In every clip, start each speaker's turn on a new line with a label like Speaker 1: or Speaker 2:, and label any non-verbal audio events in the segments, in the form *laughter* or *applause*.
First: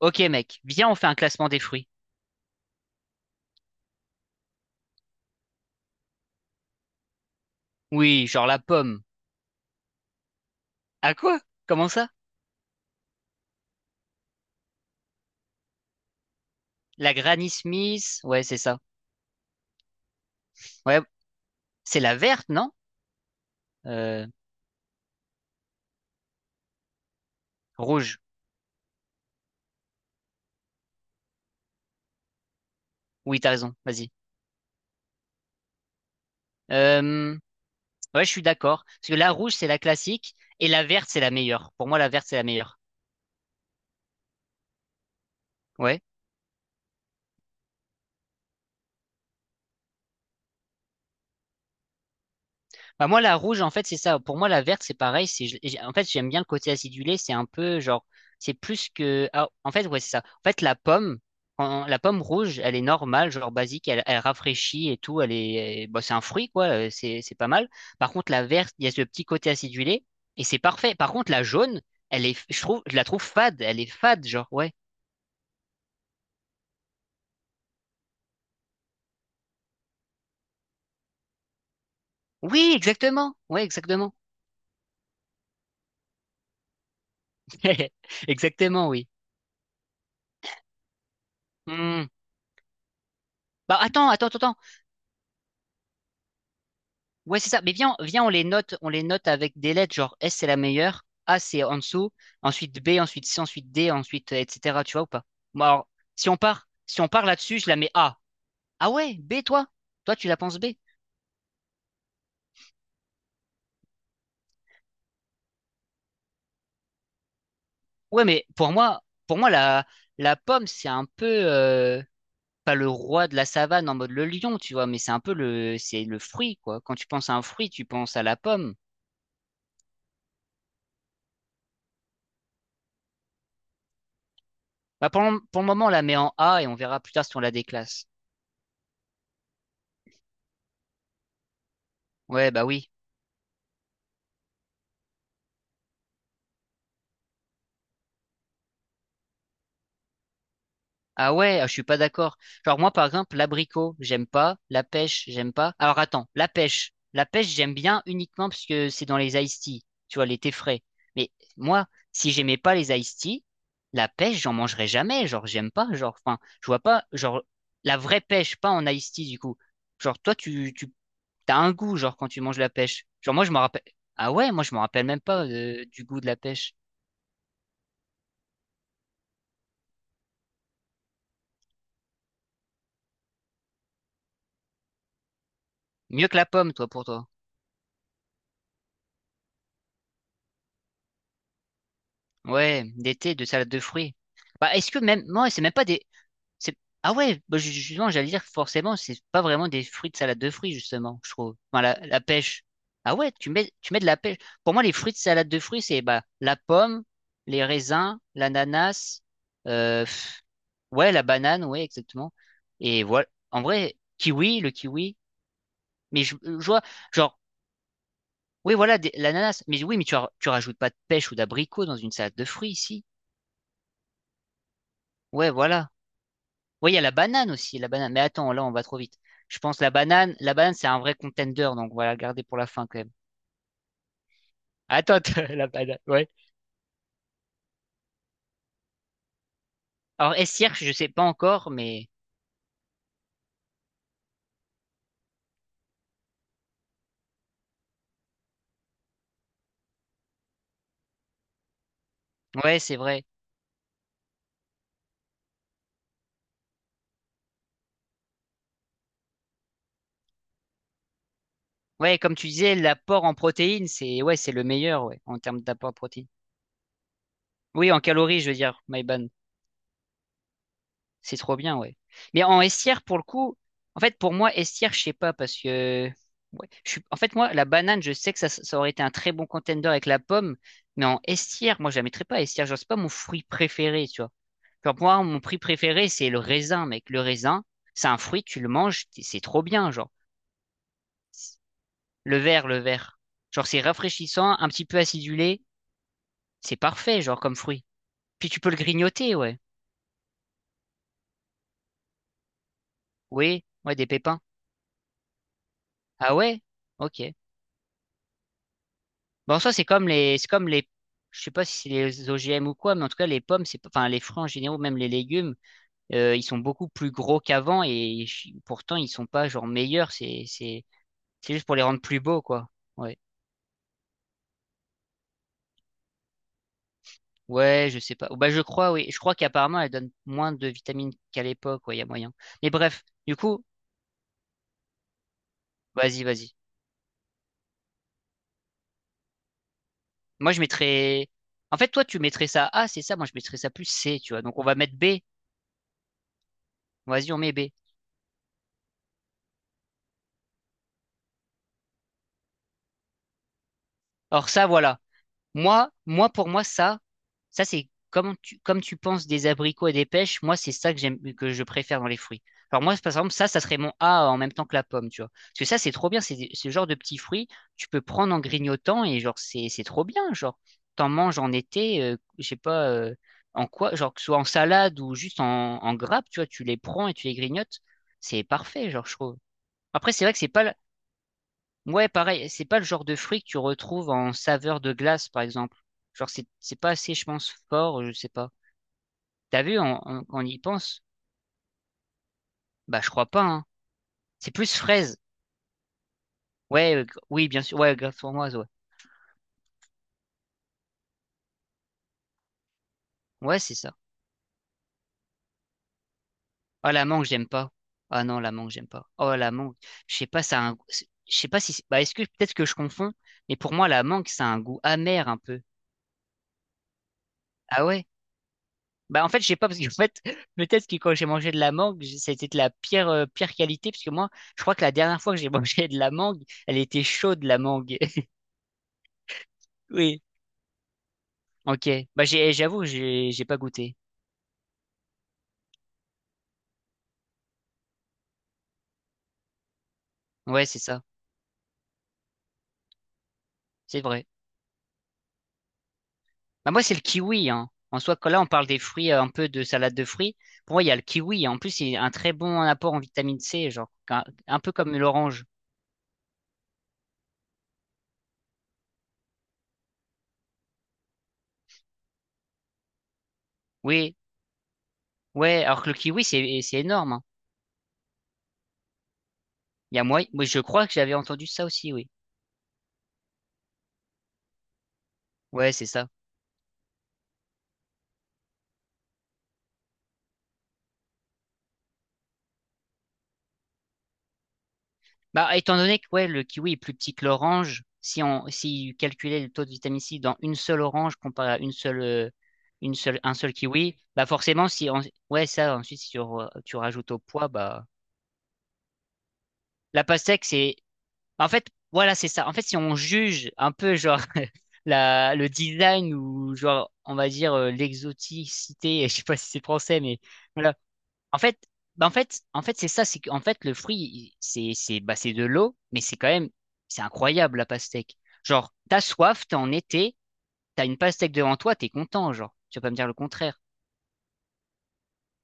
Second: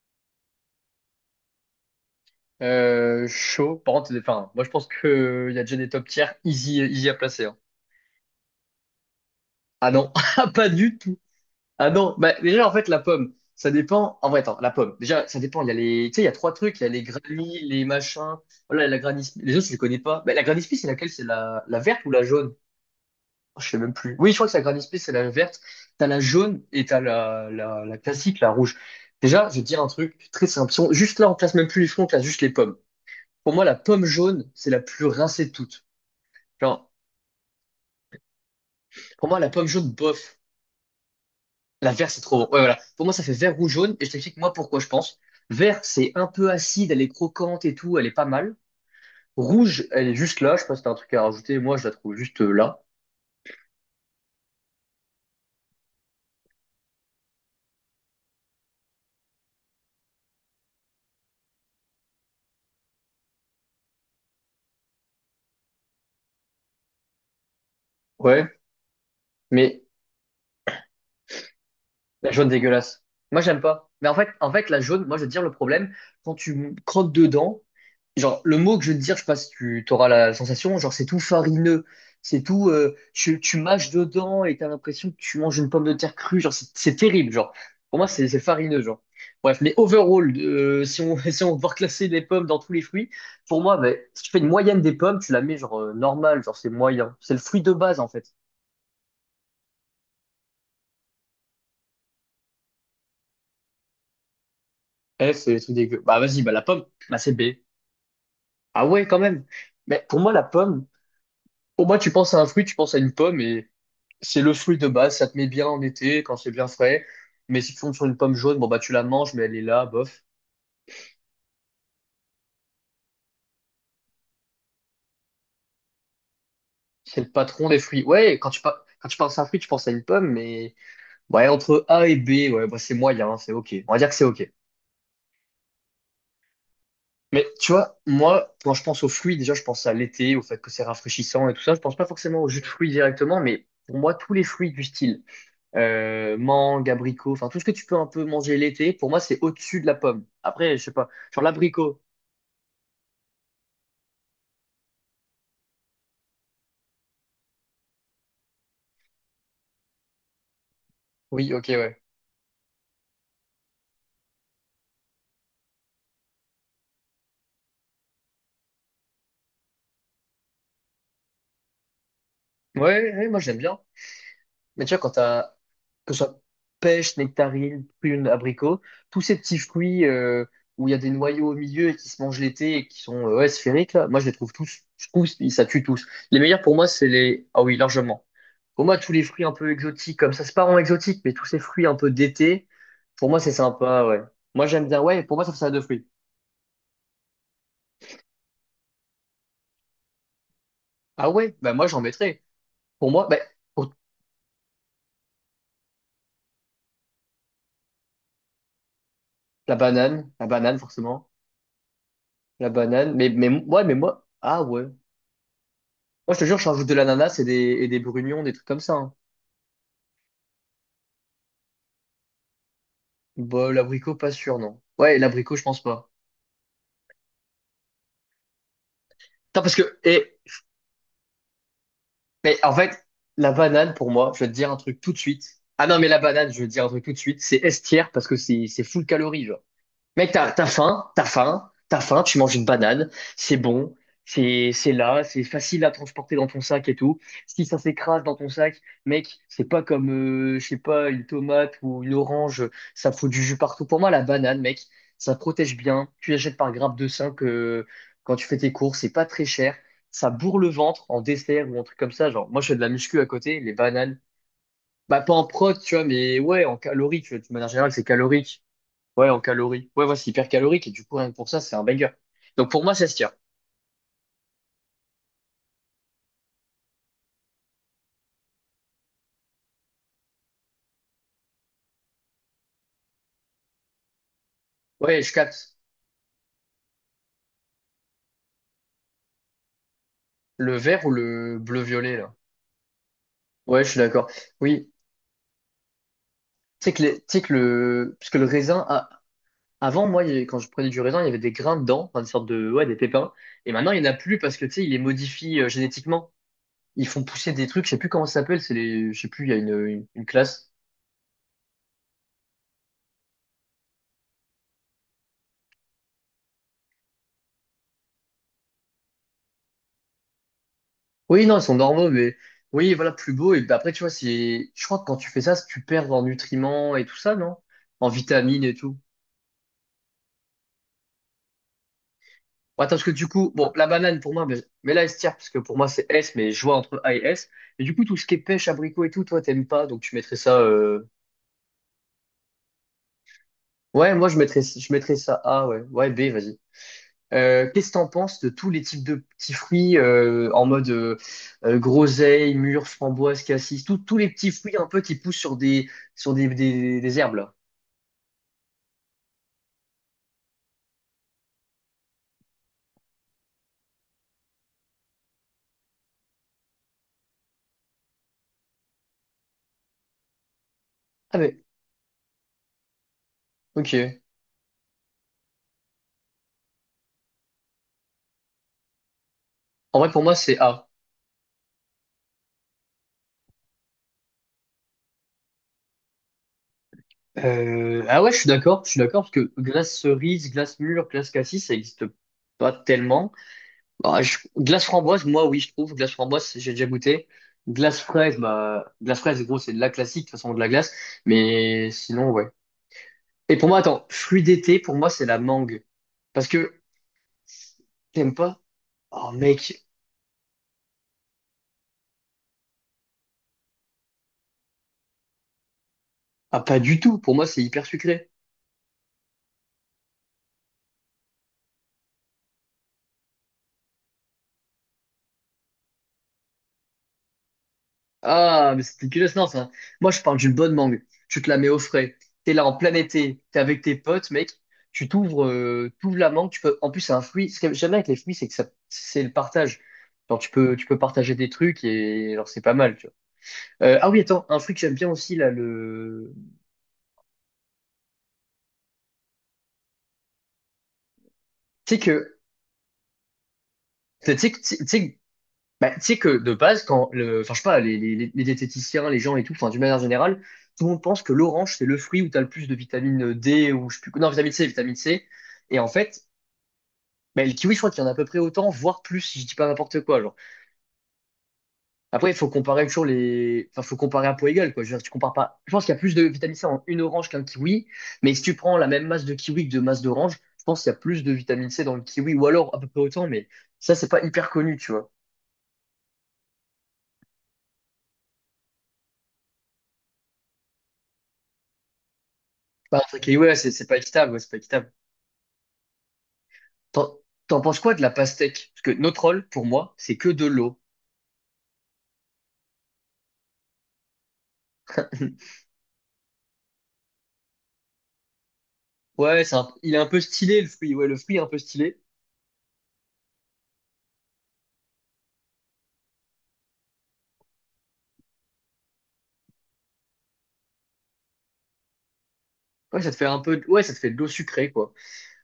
Speaker 1: Ok mec, viens on fait un classement des fruits.
Speaker 2: Chaud. Par contre, enfin, moi je pense qu'il y a déjà des top tiers easy, easy à placer, hein.
Speaker 1: Oui, genre la pomme.
Speaker 2: Ah non, *laughs* pas du
Speaker 1: À
Speaker 2: tout.
Speaker 1: quoi? Comment
Speaker 2: Ah
Speaker 1: ça?
Speaker 2: non, bah, déjà en fait la pomme, ça dépend. En vrai, attends, la pomme. Déjà, ça dépend. Il y a tu sais, il y a trois trucs. Il y a les
Speaker 1: La Granny
Speaker 2: granny, les
Speaker 1: Smith?
Speaker 2: machins.
Speaker 1: Ouais, c'est ça.
Speaker 2: Voilà, la granny Smith. Les autres, je les connais pas. Bah, la granny Smith, c'est
Speaker 1: Ouais,
Speaker 2: laquelle? C'est la
Speaker 1: c'est
Speaker 2: verte ou
Speaker 1: la
Speaker 2: la
Speaker 1: verte,
Speaker 2: jaune?
Speaker 1: non?
Speaker 2: Oh, je sais même plus.
Speaker 1: Euh,
Speaker 2: Oui, je crois que c'est la granny Smith, c'est la verte. T'as la jaune et t'as la
Speaker 1: Rouge.
Speaker 2: classique, la rouge. Déjà, je vais te dire un truc très simple. Si on- Juste là, on classe même plus les fruits, on classe juste les pommes.
Speaker 1: Oui, t'as
Speaker 2: Pour moi, la
Speaker 1: raison,
Speaker 2: pomme
Speaker 1: vas-y.
Speaker 2: jaune, c'est la plus rincée de toutes. Genre,
Speaker 1: Euh, ouais, je suis d'accord. Parce que
Speaker 2: pour
Speaker 1: la
Speaker 2: moi, la
Speaker 1: rouge, c'est
Speaker 2: pomme
Speaker 1: la
Speaker 2: jaune,
Speaker 1: classique,
Speaker 2: bof.
Speaker 1: et la verte, c'est la meilleure. Pour
Speaker 2: La
Speaker 1: moi, la
Speaker 2: verte, c'est
Speaker 1: verte, c'est
Speaker 2: trop
Speaker 1: la
Speaker 2: bon. Ouais, voilà.
Speaker 1: meilleure.
Speaker 2: Pour moi, ça fait vert ou jaune. Et je t'explique, moi, pourquoi je pense. Vert,
Speaker 1: Ouais.
Speaker 2: c'est un peu acide, elle est croquante et tout, elle est pas mal. Rouge, elle est juste là. Je sais pas si t'as un truc à rajouter. Moi, je la trouve juste là.
Speaker 1: Bah, moi, la rouge, en fait, c'est ça. Pour moi, la verte, c'est pareil. C'est, en fait, j'aime bien le côté acidulé. C'est un peu genre, c'est plus que. Ah, en fait, ouais, c'est ça. En fait, la pomme, la pomme rouge, elle est normale, genre basique. Elle, elle rafraîchit et tout. Elle est, bon, c'est un fruit, quoi. C'est pas mal. Par contre, la
Speaker 2: Ouais.
Speaker 1: verte, il y a ce petit côté
Speaker 2: Mais
Speaker 1: acidulé et c'est parfait. Par contre, la jaune, elle
Speaker 2: la
Speaker 1: est,
Speaker 2: jaune
Speaker 1: je trouve, je
Speaker 2: dégueulasse.
Speaker 1: la trouve
Speaker 2: Moi, j'aime
Speaker 1: fade. Elle est
Speaker 2: pas. Mais en
Speaker 1: fade,
Speaker 2: fait,
Speaker 1: genre,
Speaker 2: en fait,
Speaker 1: ouais.
Speaker 2: la jaune, moi, je veux te dire le problème, quand croques dedans, genre, le mot que je veux te dire, je sais pas si tu auras la sensation, genre, c'est tout farineux. C'est tout,
Speaker 1: Oui, exactement.
Speaker 2: tu
Speaker 1: Ouais,
Speaker 2: mâches
Speaker 1: exactement.
Speaker 2: dedans et t'as l'impression que tu manges une pomme de terre crue. Genre, c'est terrible, genre. Pour
Speaker 1: *laughs*
Speaker 2: moi, c'est farineux,
Speaker 1: Exactement,
Speaker 2: genre.
Speaker 1: oui.
Speaker 2: Bref, mais overall, si on, *laughs* si on veut reclasser
Speaker 1: Hmm.
Speaker 2: les pommes dans tous les fruits, pour moi,
Speaker 1: Bah,
Speaker 2: ben, si tu fais une
Speaker 1: attends.
Speaker 2: moyenne des pommes, tu la mets genre normale, genre c'est moyen. C'est
Speaker 1: Ouais,
Speaker 2: le
Speaker 1: c'est ça.
Speaker 2: fruit de
Speaker 1: Mais
Speaker 2: base, en
Speaker 1: viens,
Speaker 2: fait.
Speaker 1: on les note avec des lettres, genre S c'est la meilleure, A c'est en dessous, ensuite B, ensuite C, ensuite D, ensuite etc. Tu vois ou pas?
Speaker 2: F, c'est le
Speaker 1: Bon,
Speaker 2: trucs
Speaker 1: alors,
Speaker 2: dégueu. Bah, vas-y, bah, la pomme,
Speaker 1: si on
Speaker 2: bah,
Speaker 1: part
Speaker 2: c'est
Speaker 1: là-dessus,
Speaker 2: B.
Speaker 1: je la mets A.
Speaker 2: Ah
Speaker 1: Ah
Speaker 2: ouais,
Speaker 1: ouais,
Speaker 2: quand
Speaker 1: B
Speaker 2: même.
Speaker 1: toi?
Speaker 2: Mais
Speaker 1: Toi
Speaker 2: pour
Speaker 1: tu
Speaker 2: moi,
Speaker 1: la
Speaker 2: la
Speaker 1: penses B?
Speaker 2: pomme, pour moi, tu penses à un fruit, tu penses à une pomme et c'est le fruit de base. Ça te met bien en été quand c'est bien frais. Mais si tu tombes sur une
Speaker 1: Ouais,
Speaker 2: pomme
Speaker 1: mais
Speaker 2: jaune, bon, bah, tu la manges,
Speaker 1: pour
Speaker 2: mais
Speaker 1: moi
Speaker 2: elle est là, bof.
Speaker 1: la pomme c'est un peu pas le roi de la savane en mode le lion, tu vois, mais c'est un peu le c'est le fruit quoi. Quand tu
Speaker 2: C'est
Speaker 1: penses
Speaker 2: le
Speaker 1: à un
Speaker 2: patron
Speaker 1: fruit,
Speaker 2: des
Speaker 1: tu
Speaker 2: fruits.
Speaker 1: penses à la
Speaker 2: Ouais, quand
Speaker 1: pomme.
Speaker 2: quand tu penses à un fruit, tu penses à une pomme, mais ouais, entre A et B, ouais, bah, c'est moyen, hein, c'est OK. On va dire que c'est OK.
Speaker 1: Bah pour le moment, on la met en A et on verra plus tard si on
Speaker 2: Mais
Speaker 1: la
Speaker 2: tu vois,
Speaker 1: déclasse.
Speaker 2: moi, quand je pense aux fruits, déjà, je pense à l'été, au fait que c'est rafraîchissant et tout ça. Je pense pas forcément au
Speaker 1: Ouais,
Speaker 2: jus
Speaker 1: bah
Speaker 2: de fruits
Speaker 1: oui.
Speaker 2: directement, mais pour moi, tous les fruits du style, mangue, abricot, enfin tout ce que tu peux un peu manger l'été, pour moi c'est au-dessus de la pomme. Après, je sais pas,
Speaker 1: Ah
Speaker 2: genre
Speaker 1: ouais, ah, je suis pas
Speaker 2: l'abricot.
Speaker 1: d'accord. Genre moi par exemple, l'abricot, j'aime pas, la pêche, j'aime pas. Alors attends, la pêche. La pêche, j'aime bien uniquement parce que c'est dans les iced tea, tu vois, les thés frais. Mais
Speaker 2: Oui, ok,
Speaker 1: moi,
Speaker 2: ouais.
Speaker 1: si j'aimais pas les iced tea, la pêche, j'en mangerais jamais, genre j'aime pas, genre enfin, je vois pas genre la vraie pêche pas en iced tea du coup. Genre toi tu tu t'as un goût genre quand tu manges la pêche.
Speaker 2: Ouais,
Speaker 1: Genre
Speaker 2: moi
Speaker 1: moi je
Speaker 2: j'aime
Speaker 1: me
Speaker 2: bien.
Speaker 1: rappelle. Ah ouais, moi je me
Speaker 2: Mais tu vois,
Speaker 1: rappelle
Speaker 2: quand
Speaker 1: même pas
Speaker 2: t'as,
Speaker 1: du
Speaker 2: que ce
Speaker 1: goût de la
Speaker 2: soit
Speaker 1: pêche.
Speaker 2: pêche, nectarine, prune, abricot, tous ces petits fruits où il y a des noyaux au milieu et qui se mangent l'été et qui sont ouais, sphériques, là, moi je les trouve tous, ça tue tous.
Speaker 1: Mieux que
Speaker 2: Les
Speaker 1: la
Speaker 2: meilleurs
Speaker 1: pomme
Speaker 2: pour
Speaker 1: toi
Speaker 2: moi,
Speaker 1: pour
Speaker 2: c'est
Speaker 1: toi.
Speaker 2: les. Ah oui, largement. Pour moi, tous les fruits un peu exotiques, comme ça, c'est pas vraiment exotique, mais tous ces fruits un peu d'été,
Speaker 1: Ouais,
Speaker 2: pour
Speaker 1: d'été
Speaker 2: moi,
Speaker 1: de
Speaker 2: c'est
Speaker 1: salade de
Speaker 2: sympa,
Speaker 1: fruits.
Speaker 2: ouais. Moi,
Speaker 1: Bah,
Speaker 2: j'aime
Speaker 1: est-ce que
Speaker 2: bien, ouais,
Speaker 1: même,
Speaker 2: pour moi,
Speaker 1: moi,
Speaker 2: ça fait
Speaker 1: c'est
Speaker 2: ça
Speaker 1: même
Speaker 2: deux
Speaker 1: pas
Speaker 2: fruits.
Speaker 1: des, c'est, ah ouais, bah, justement, j'allais dire, forcément, c'est pas vraiment des fruits de salade de fruits, justement,
Speaker 2: Ah
Speaker 1: je trouve.
Speaker 2: ouais, bah
Speaker 1: Enfin,
Speaker 2: moi, j'en
Speaker 1: la
Speaker 2: mettrais.
Speaker 1: pêche.
Speaker 2: Pour
Speaker 1: Ah
Speaker 2: moi,
Speaker 1: ouais,
Speaker 2: bah, pour
Speaker 1: tu mets de la pêche. Pour moi, les fruits de salade de fruits, c'est, bah, la pomme, les raisins, l'ananas, euh, pff,
Speaker 2: la banane,
Speaker 1: ouais, la
Speaker 2: forcément,
Speaker 1: banane, ouais, exactement.
Speaker 2: la
Speaker 1: Et
Speaker 2: banane,
Speaker 1: voilà. En
Speaker 2: ouais, mais
Speaker 1: vrai,
Speaker 2: moi,
Speaker 1: kiwi,
Speaker 2: ah
Speaker 1: le
Speaker 2: ouais.
Speaker 1: kiwi. Mais
Speaker 2: Moi, je te jure,
Speaker 1: je
Speaker 2: je
Speaker 1: vois,
Speaker 2: rajoute de l'ananas
Speaker 1: genre,
Speaker 2: et des brugnons, des trucs
Speaker 1: oui,
Speaker 2: comme ça,
Speaker 1: voilà,
Speaker 2: hein.
Speaker 1: l'ananas. Mais oui, mais tu rajoutes pas de pêche ou d'abricot dans une salade de fruits ici.
Speaker 2: Bah, l'abricot, pas sûr, non. Ouais,
Speaker 1: Ouais,
Speaker 2: l'abricot, je pense
Speaker 1: voilà.
Speaker 2: pas.
Speaker 1: Oui, il y a la banane aussi, la banane. Mais attends, là, on va trop vite. Je
Speaker 2: Putain,
Speaker 1: pense la banane, c'est un vrai contender, donc voilà, garder pour
Speaker 2: mais
Speaker 1: la
Speaker 2: en
Speaker 1: fin quand
Speaker 2: fait,
Speaker 1: même.
Speaker 2: la banane, pour moi, je vais te dire un
Speaker 1: Ah,
Speaker 2: truc tout de
Speaker 1: attends,
Speaker 2: suite.
Speaker 1: *laughs* la
Speaker 2: Ah non,
Speaker 1: banane,
Speaker 2: mais la
Speaker 1: ouais.
Speaker 2: banane, je vais te dire un truc tout de suite, c'est estière parce que c'est full calories, genre. Mec,
Speaker 1: Alors, S-Hirsch, je sais pas encore,
Speaker 2: t'as
Speaker 1: mais
Speaker 2: faim, tu manges une banane, c'est bon, c'est là, c'est facile à transporter dans ton sac et tout. Si ça s'écrase dans ton sac, mec, c'est pas comme, je sais pas, une tomate ou une orange,
Speaker 1: ouais, c'est
Speaker 2: ça
Speaker 1: vrai.
Speaker 2: fout du jus partout. Pour moi, la banane, mec, ça protège bien. Tu achètes par grappe de 5 quand tu fais tes courses, c'est pas très cher. Ça bourre le ventre en dessert ou un truc comme
Speaker 1: Ouais,
Speaker 2: ça.
Speaker 1: comme
Speaker 2: Genre,
Speaker 1: tu
Speaker 2: moi, je
Speaker 1: disais,
Speaker 2: fais de la muscu
Speaker 1: l'apport
Speaker 2: à
Speaker 1: en
Speaker 2: côté, les
Speaker 1: protéines,
Speaker 2: bananes.
Speaker 1: c'est ouais, c'est le meilleur,
Speaker 2: Bah,
Speaker 1: ouais,
Speaker 2: pas
Speaker 1: en
Speaker 2: en
Speaker 1: termes
Speaker 2: prot,
Speaker 1: d'apport en
Speaker 2: tu vois,
Speaker 1: protéines.
Speaker 2: mais ouais, en calories, tu vois, de manière
Speaker 1: Oui,
Speaker 2: générale,
Speaker 1: en
Speaker 2: c'est
Speaker 1: calories, je veux
Speaker 2: calorique.
Speaker 1: dire, my bad.
Speaker 2: Ouais, en calories. Ouais, c'est hyper calorique et du coup, rien que
Speaker 1: C'est
Speaker 2: pour
Speaker 1: trop
Speaker 2: ça, c'est
Speaker 1: bien,
Speaker 2: un
Speaker 1: ouais.
Speaker 2: banger.
Speaker 1: Mais en
Speaker 2: Donc pour moi,
Speaker 1: estière,
Speaker 2: ça se
Speaker 1: pour le
Speaker 2: tient.
Speaker 1: coup, en fait, pour moi, estière, je sais pas, parce que. Ouais, je suis... En fait, moi, la banane, je sais que ça aurait été un très bon contender avec la pomme, mais en estière, moi, je la mettrais pas estière. Genre, c'est pas mon fruit préféré, tu vois. Genre, pour
Speaker 2: Ouais,
Speaker 1: moi,
Speaker 2: je
Speaker 1: mon fruit
Speaker 2: capte.
Speaker 1: préféré, c'est le raisin, mec. Le raisin, c'est un fruit, tu le manges, c'est trop bien, genre.
Speaker 2: Le vert ou le bleu-violet, là.
Speaker 1: Le vert. Genre, c'est
Speaker 2: Ouais, je suis d'accord.
Speaker 1: rafraîchissant, un petit
Speaker 2: Oui.
Speaker 1: peu acidulé, c'est
Speaker 2: Tu sais que, les-
Speaker 1: parfait,
Speaker 2: tu
Speaker 1: genre,
Speaker 2: sais que
Speaker 1: comme fruit.
Speaker 2: le. Parce que le
Speaker 1: Puis tu peux le
Speaker 2: raisin. A-
Speaker 1: grignoter, ouais.
Speaker 2: Avant, moi, quand je prenais du raisin, il y avait des grains dedans, enfin, des sortes de. Ouais, des pépins.
Speaker 1: Oui,
Speaker 2: Et maintenant,
Speaker 1: ouais,
Speaker 2: il n'y
Speaker 1: des
Speaker 2: en a plus
Speaker 1: pépins.
Speaker 2: parce que, tu sais, ils les modifient génétiquement.
Speaker 1: Ah ouais?
Speaker 2: Ils font
Speaker 1: Ok.
Speaker 2: pousser des trucs, je sais plus comment ça s'appelle, c'est les. Je sais plus, il y
Speaker 1: Bon,
Speaker 2: a
Speaker 1: en soi,
Speaker 2: une
Speaker 1: c'est comme
Speaker 2: classe.
Speaker 1: les, je sais pas si c'est les OGM ou quoi, mais en tout cas, les pommes, c'est, pas- enfin, les fruits en général, même les légumes, ils sont beaucoup plus gros qu'avant et pourtant, ils sont pas genre meilleurs.
Speaker 2: Oui,
Speaker 1: C'est
Speaker 2: non, ils
Speaker 1: juste
Speaker 2: sont
Speaker 1: pour les rendre
Speaker 2: normaux,
Speaker 1: plus
Speaker 2: mais.
Speaker 1: beaux, quoi.
Speaker 2: Oui, voilà,
Speaker 1: Ouais.
Speaker 2: plus beau. Et bah, après, tu vois, c'est. Je crois que quand tu fais ça, tu perds en nutriments et tout ça, non?
Speaker 1: Ouais, je
Speaker 2: En
Speaker 1: sais pas. Bah, je
Speaker 2: vitamines et
Speaker 1: crois,
Speaker 2: tout.
Speaker 1: oui. Je crois qu'apparemment, elles donnent moins de vitamines qu'à l'époque, ouais, il y a moyen. Mais
Speaker 2: Ouais, parce
Speaker 1: bref,
Speaker 2: que du
Speaker 1: du
Speaker 2: coup,
Speaker 1: coup,
Speaker 2: bon, la banane pour moi, mais là, elle se tire, parce que pour moi, c'est S, mais
Speaker 1: vas-y.
Speaker 2: je vois entre A et S. Mais du coup, tout ce qui est pêche, abricot et tout, toi, t'aimes pas, donc tu mettrais
Speaker 1: Moi,
Speaker 2: ça,
Speaker 1: je mettrais, en fait, toi, tu mettrais ça A, c'est ça. Moi, je mettrais ça plus
Speaker 2: ouais,
Speaker 1: C,
Speaker 2: moi,
Speaker 1: tu vois. Donc, on va
Speaker 2: je
Speaker 1: mettre
Speaker 2: mettrais
Speaker 1: B.
Speaker 2: ça A, ouais. Ouais, B, vas-y.
Speaker 1: Vas-y, on met B.
Speaker 2: Qu'est-ce que t'en penses de tous les types de petits fruits en mode groseille, mûre, framboise, cassis, tous les
Speaker 1: Or,
Speaker 2: petits
Speaker 1: ça,
Speaker 2: fruits un
Speaker 1: voilà.
Speaker 2: peu qui poussent sur des,
Speaker 1: Moi,
Speaker 2: des herbes, là?
Speaker 1: ça, c'est comme comme tu penses des abricots et des pêches, moi, c'est ça que j'aime, que je préfère dans les fruits. Alors moi, par exemple, ça serait mon A en même temps que la pomme, tu vois. Parce que ça, c'est trop bien, ce genre de petits fruits, tu peux prendre en grignotant et genre, c'est trop bien, genre. T'en
Speaker 2: Ah,
Speaker 1: manges en
Speaker 2: mais,
Speaker 1: été, je sais pas, en quoi, genre,
Speaker 2: ok.
Speaker 1: que ce soit en salade ou juste en, en grappe, tu vois, tu les prends et tu les grignotes, c'est parfait, genre, je trouve.
Speaker 2: En vrai,
Speaker 1: Après,
Speaker 2: pour
Speaker 1: c'est vrai
Speaker 2: moi,
Speaker 1: que c'est
Speaker 2: c'est
Speaker 1: pas.
Speaker 2: A.
Speaker 1: Ouais, pareil, c'est pas le genre de fruit que tu retrouves en saveur de glace, par exemple. Genre, c'est pas assez, je pense, fort, je
Speaker 2: Ah
Speaker 1: sais
Speaker 2: ouais,
Speaker 1: pas.
Speaker 2: je suis d'accord, parce que
Speaker 1: T'as vu,
Speaker 2: glace
Speaker 1: on
Speaker 2: cerise,
Speaker 1: y
Speaker 2: glace
Speaker 1: pense?
Speaker 2: mûre, glace cassis, ça existe pas
Speaker 1: Bah, je crois
Speaker 2: tellement.
Speaker 1: pas, hein. C'est plus
Speaker 2: Glace
Speaker 1: fraise.
Speaker 2: framboise, moi, oui, je trouve. Glace framboise, j'ai déjà
Speaker 1: Ouais, euh,
Speaker 2: goûté.
Speaker 1: oui, bien sûr. Ouais,
Speaker 2: Glace
Speaker 1: glace
Speaker 2: fraise,
Speaker 1: framboise, ouais.
Speaker 2: bah, glace fraise, gros, c'est de la classique, de toute façon, de la glace. Mais sinon, ouais. Et
Speaker 1: Ouais,
Speaker 2: pour
Speaker 1: c'est
Speaker 2: moi,
Speaker 1: ça.
Speaker 2: attends, fruit d'été, pour moi, c'est la mangue. Parce que,
Speaker 1: Ah, la mangue, j'aime pas. Ah
Speaker 2: t'aimes
Speaker 1: non, la
Speaker 2: pas?
Speaker 1: mangue, j'aime pas.
Speaker 2: Oh,
Speaker 1: Oh, la mangue.
Speaker 2: mec,
Speaker 1: Je sais pas, ça a un... Je sais pas si... Bah, est-ce que peut-être que je confonds, mais pour moi, la mangue, ça a un goût amer un peu.
Speaker 2: ah, pas du tout. Pour moi, c'est
Speaker 1: Ah
Speaker 2: hyper
Speaker 1: ouais?
Speaker 2: sucré.
Speaker 1: Bah en fait, je sais pas parce qu'en fait, *laughs* peut-être que quand j'ai mangé de la mangue, ça a été de la pire pire qualité parce que moi, je crois que la dernière fois que j'ai *laughs* mangé de la mangue, elle était chaude la mangue. *laughs*
Speaker 2: Ah, mais c'est dégueulasse, non, ça. Moi, je
Speaker 1: Oui.
Speaker 2: parle d'une bonne mangue. Tu te la mets au
Speaker 1: OK.
Speaker 2: frais.
Speaker 1: Bah
Speaker 2: T'es là en
Speaker 1: j'avoue,
Speaker 2: plein été.
Speaker 1: j'ai pas
Speaker 2: T'es avec tes
Speaker 1: goûté.
Speaker 2: potes, mec. Tu t'ouvres, t'ouvres la mangue. Tu peux, en plus, c'est un fruit. Ce que j'aime bien avec les fruits, c'est que ça, c'est le partage. Genre,
Speaker 1: Ouais, c'est
Speaker 2: tu peux
Speaker 1: ça.
Speaker 2: partager des trucs et genre, c'est pas mal, tu vois.
Speaker 1: C'est
Speaker 2: Ah oui,
Speaker 1: vrai.
Speaker 2: attends, un fruit que j'aime bien aussi, là, le,
Speaker 1: Bah moi, c'est le kiwi hein. En soi, quand là on parle des fruits un peu de salade de fruits, pour moi, il y a le kiwi en plus,
Speaker 2: tu
Speaker 1: c'est
Speaker 2: sais
Speaker 1: un très
Speaker 2: que,
Speaker 1: bon apport en vitamine C, genre
Speaker 2: tu sais que,
Speaker 1: un peu
Speaker 2: tu
Speaker 1: comme
Speaker 2: sais que
Speaker 1: l'orange.
Speaker 2: Bah, tu sais que de base, enfin, je sais pas, les diététiciens, les gens et tout, enfin, d'une manière générale, tout le monde pense que l'orange, c'est le fruit où tu as le plus de vitamine D ou je sais plus,
Speaker 1: Oui.
Speaker 2: quoi. Non, vitamine C.
Speaker 1: Ouais,
Speaker 2: Et
Speaker 1: alors
Speaker 2: en
Speaker 1: que le
Speaker 2: fait,
Speaker 1: kiwi c'est énorme. Hein.
Speaker 2: bah, le kiwi, je crois qu'il y en a à peu près autant, voire plus, si je dis pas
Speaker 1: Il y
Speaker 2: n'importe
Speaker 1: a
Speaker 2: quoi. Genre.
Speaker 1: moi je crois que j'avais entendu ça aussi, oui.
Speaker 2: Après, il faut comparer toujours les, enfin, faut comparer à poids égal, quoi. Je veux dire, si tu compares pas. Je
Speaker 1: Ouais,
Speaker 2: pense
Speaker 1: c'est
Speaker 2: qu'il y a
Speaker 1: ça.
Speaker 2: plus de vitamine C en une orange qu'un kiwi, mais si tu prends la même masse de kiwi que de masse d'orange, je pense qu'il y a plus de vitamine C dans le kiwi, ou alors à peu près autant, mais ça, c'est pas hyper connu, tu vois.
Speaker 1: Bah, étant donné que ouais, le kiwi est plus petit que l'orange, si calculait le taux de vitamine C dans une seule orange comparé à une
Speaker 2: Bah,
Speaker 1: seule
Speaker 2: ok,
Speaker 1: un seul
Speaker 2: ouais, c'est pas
Speaker 1: kiwi, bah
Speaker 2: équitable, ouais, c'est pas
Speaker 1: forcément si
Speaker 2: équitable.
Speaker 1: on, ouais ça ensuite si tu rajoutes
Speaker 2: T'en
Speaker 1: au poids
Speaker 2: t'en penses
Speaker 1: bah
Speaker 2: quoi de la pastèque? Parce que notre rôle, pour moi,
Speaker 1: la
Speaker 2: c'est que
Speaker 1: pastèque
Speaker 2: de
Speaker 1: c'est
Speaker 2: l'eau.
Speaker 1: en fait voilà c'est ça. En fait si on juge un peu genre *laughs* la le
Speaker 2: *laughs*
Speaker 1: design ou genre on va dire l'exoticité, *laughs* je sais pas
Speaker 2: Ouais,
Speaker 1: si c'est
Speaker 2: il est
Speaker 1: français
Speaker 2: un
Speaker 1: mais
Speaker 2: peu stylé, le
Speaker 1: voilà
Speaker 2: fruit. Ouais, le fruit
Speaker 1: en
Speaker 2: est un peu
Speaker 1: fait,
Speaker 2: stylé.
Speaker 1: c'est ça, c'est qu'en fait, c'est, bah, c'est de l'eau, mais c'est quand même, c'est incroyable, la pastèque. Genre, t'as soif, t'es en été, t'as une pastèque devant toi, t'es content, genre. Tu vas pas me
Speaker 2: Ouais,
Speaker 1: dire
Speaker 2: ça
Speaker 1: le
Speaker 2: te fait un peu,
Speaker 1: contraire.
Speaker 2: ouais, ça te fait de l'eau sucrée, quoi.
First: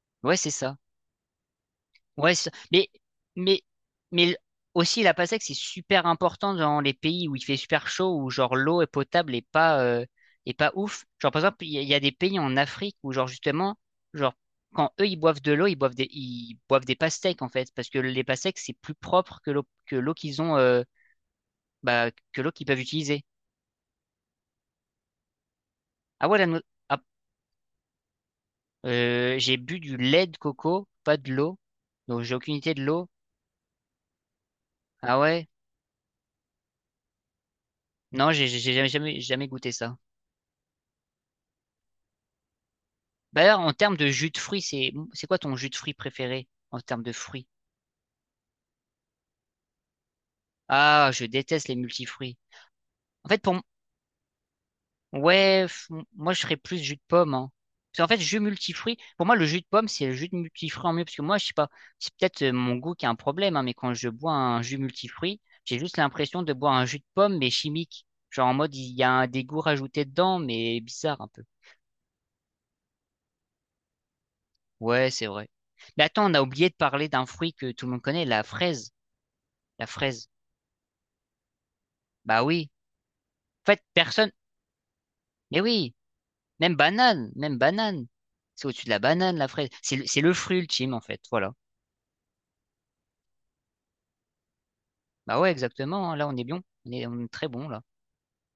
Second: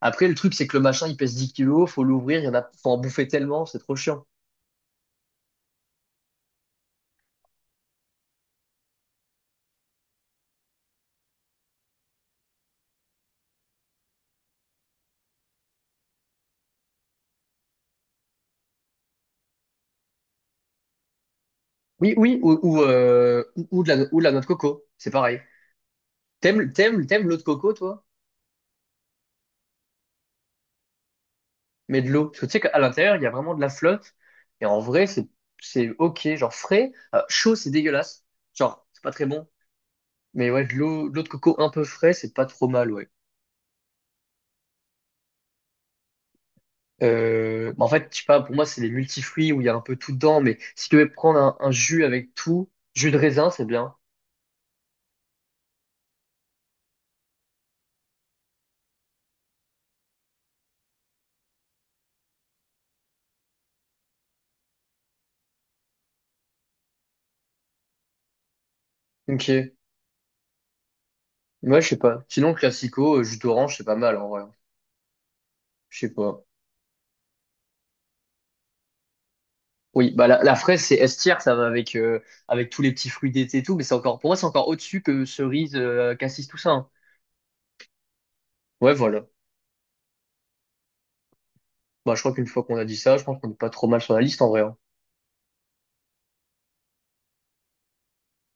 Speaker 2: Après, le
Speaker 1: Ouais, c'est
Speaker 2: truc, c'est que
Speaker 1: ça.
Speaker 2: le machin, il pèse dix kilos, faut
Speaker 1: Ouais,
Speaker 2: l'ouvrir, il y
Speaker 1: c'est-
Speaker 2: en a,
Speaker 1: mais,
Speaker 2: faut en bouffer
Speaker 1: mais,
Speaker 2: tellement, c'est trop chiant.
Speaker 1: mais aussi la PASEC, c'est super important dans les pays où il fait super chaud, où genre l'eau est potable et pas ouf. Genre par exemple, il y a des pays en Afrique où genre justement, genre quand eux ils boivent de l'eau, ils boivent des pastèques en fait, parce que les pastèques c'est plus propre que l'eau qu'ils ont, que l'eau qu'ils peuvent utiliser.
Speaker 2: Ou de la noix de coco, c'est pareil.
Speaker 1: Ah ouais, la no- ah,
Speaker 2: T'aimes l'eau de coco, toi?
Speaker 1: j'ai bu du lait de coco, pas de l'eau,
Speaker 2: Mais de
Speaker 1: donc
Speaker 2: l'eau.
Speaker 1: j'ai
Speaker 2: Parce que tu
Speaker 1: aucune
Speaker 2: sais
Speaker 1: idée
Speaker 2: qu'à
Speaker 1: de l'eau.
Speaker 2: l'intérieur, il y a vraiment de la flotte. Et en vrai,
Speaker 1: Ah ouais,
Speaker 2: c'est ok. Genre frais, chaud, c'est dégueulasse.
Speaker 1: non, j'ai
Speaker 2: Genre, c'est pas très bon.
Speaker 1: jamais goûté ça.
Speaker 2: Mais ouais, de l'eau de coco un peu frais, c'est pas trop mal, ouais.
Speaker 1: Bah, d'ailleurs, en termes de jus de fruits, c'est quoi ton jus de fruits préféré en termes de fruits?
Speaker 2: Bah en fait, je sais pas, pour moi, c'est les multifruits où il y a un peu tout dedans. Mais si tu veux
Speaker 1: Ah, je
Speaker 2: prendre
Speaker 1: déteste
Speaker 2: un
Speaker 1: les
Speaker 2: jus avec
Speaker 1: multifruits.
Speaker 2: tout, jus de
Speaker 1: En fait,
Speaker 2: raisin,
Speaker 1: pour m-
Speaker 2: c'est bien.
Speaker 1: ouais, f- moi je ferais plus jus de pomme. Hein. Parce qu'en fait, jus multifruits, pour moi le jus de pomme c'est le jus de multifruits en mieux. Parce que moi, je sais pas, c'est peut-être mon goût qui a un problème, hein, mais quand je bois un jus multifruits, j'ai juste l'impression de boire un jus de pomme mais chimique. Genre en mode il y a un- des goûts
Speaker 2: Ok.
Speaker 1: rajoutés dedans, mais bizarre un peu.
Speaker 2: Moi, je sais pas. Sinon, classico, jus d'orange, c'est pas mal, en vrai.
Speaker 1: Ouais, c'est vrai. Mais
Speaker 2: Je sais
Speaker 1: attends, on a
Speaker 2: pas.
Speaker 1: oublié de parler d'un fruit que tout le monde connaît, la fraise. La
Speaker 2: Oui, bah
Speaker 1: fraise.
Speaker 2: la fraise, c'est S tier, ça va avec,
Speaker 1: Bah
Speaker 2: avec
Speaker 1: oui.
Speaker 2: tous les petits fruits d'été et
Speaker 1: En
Speaker 2: tout, mais
Speaker 1: fait,
Speaker 2: pour
Speaker 1: personne.
Speaker 2: moi, c'est encore au-dessus que
Speaker 1: Mais
Speaker 2: cerise,
Speaker 1: oui,
Speaker 2: cassis, tout ça, hein.
Speaker 1: même banane. C'est au-dessus de
Speaker 2: Ouais,
Speaker 1: la
Speaker 2: voilà.
Speaker 1: banane, la fraise. C'est le fruit ultime, en fait. Voilà.
Speaker 2: Bah, je crois qu'une fois qu'on a dit ça, je pense qu'on est pas trop mal sur la liste en vrai, hein.
Speaker 1: Bah ouais, exactement. Hein. Là, on est bien. On est très bon, là.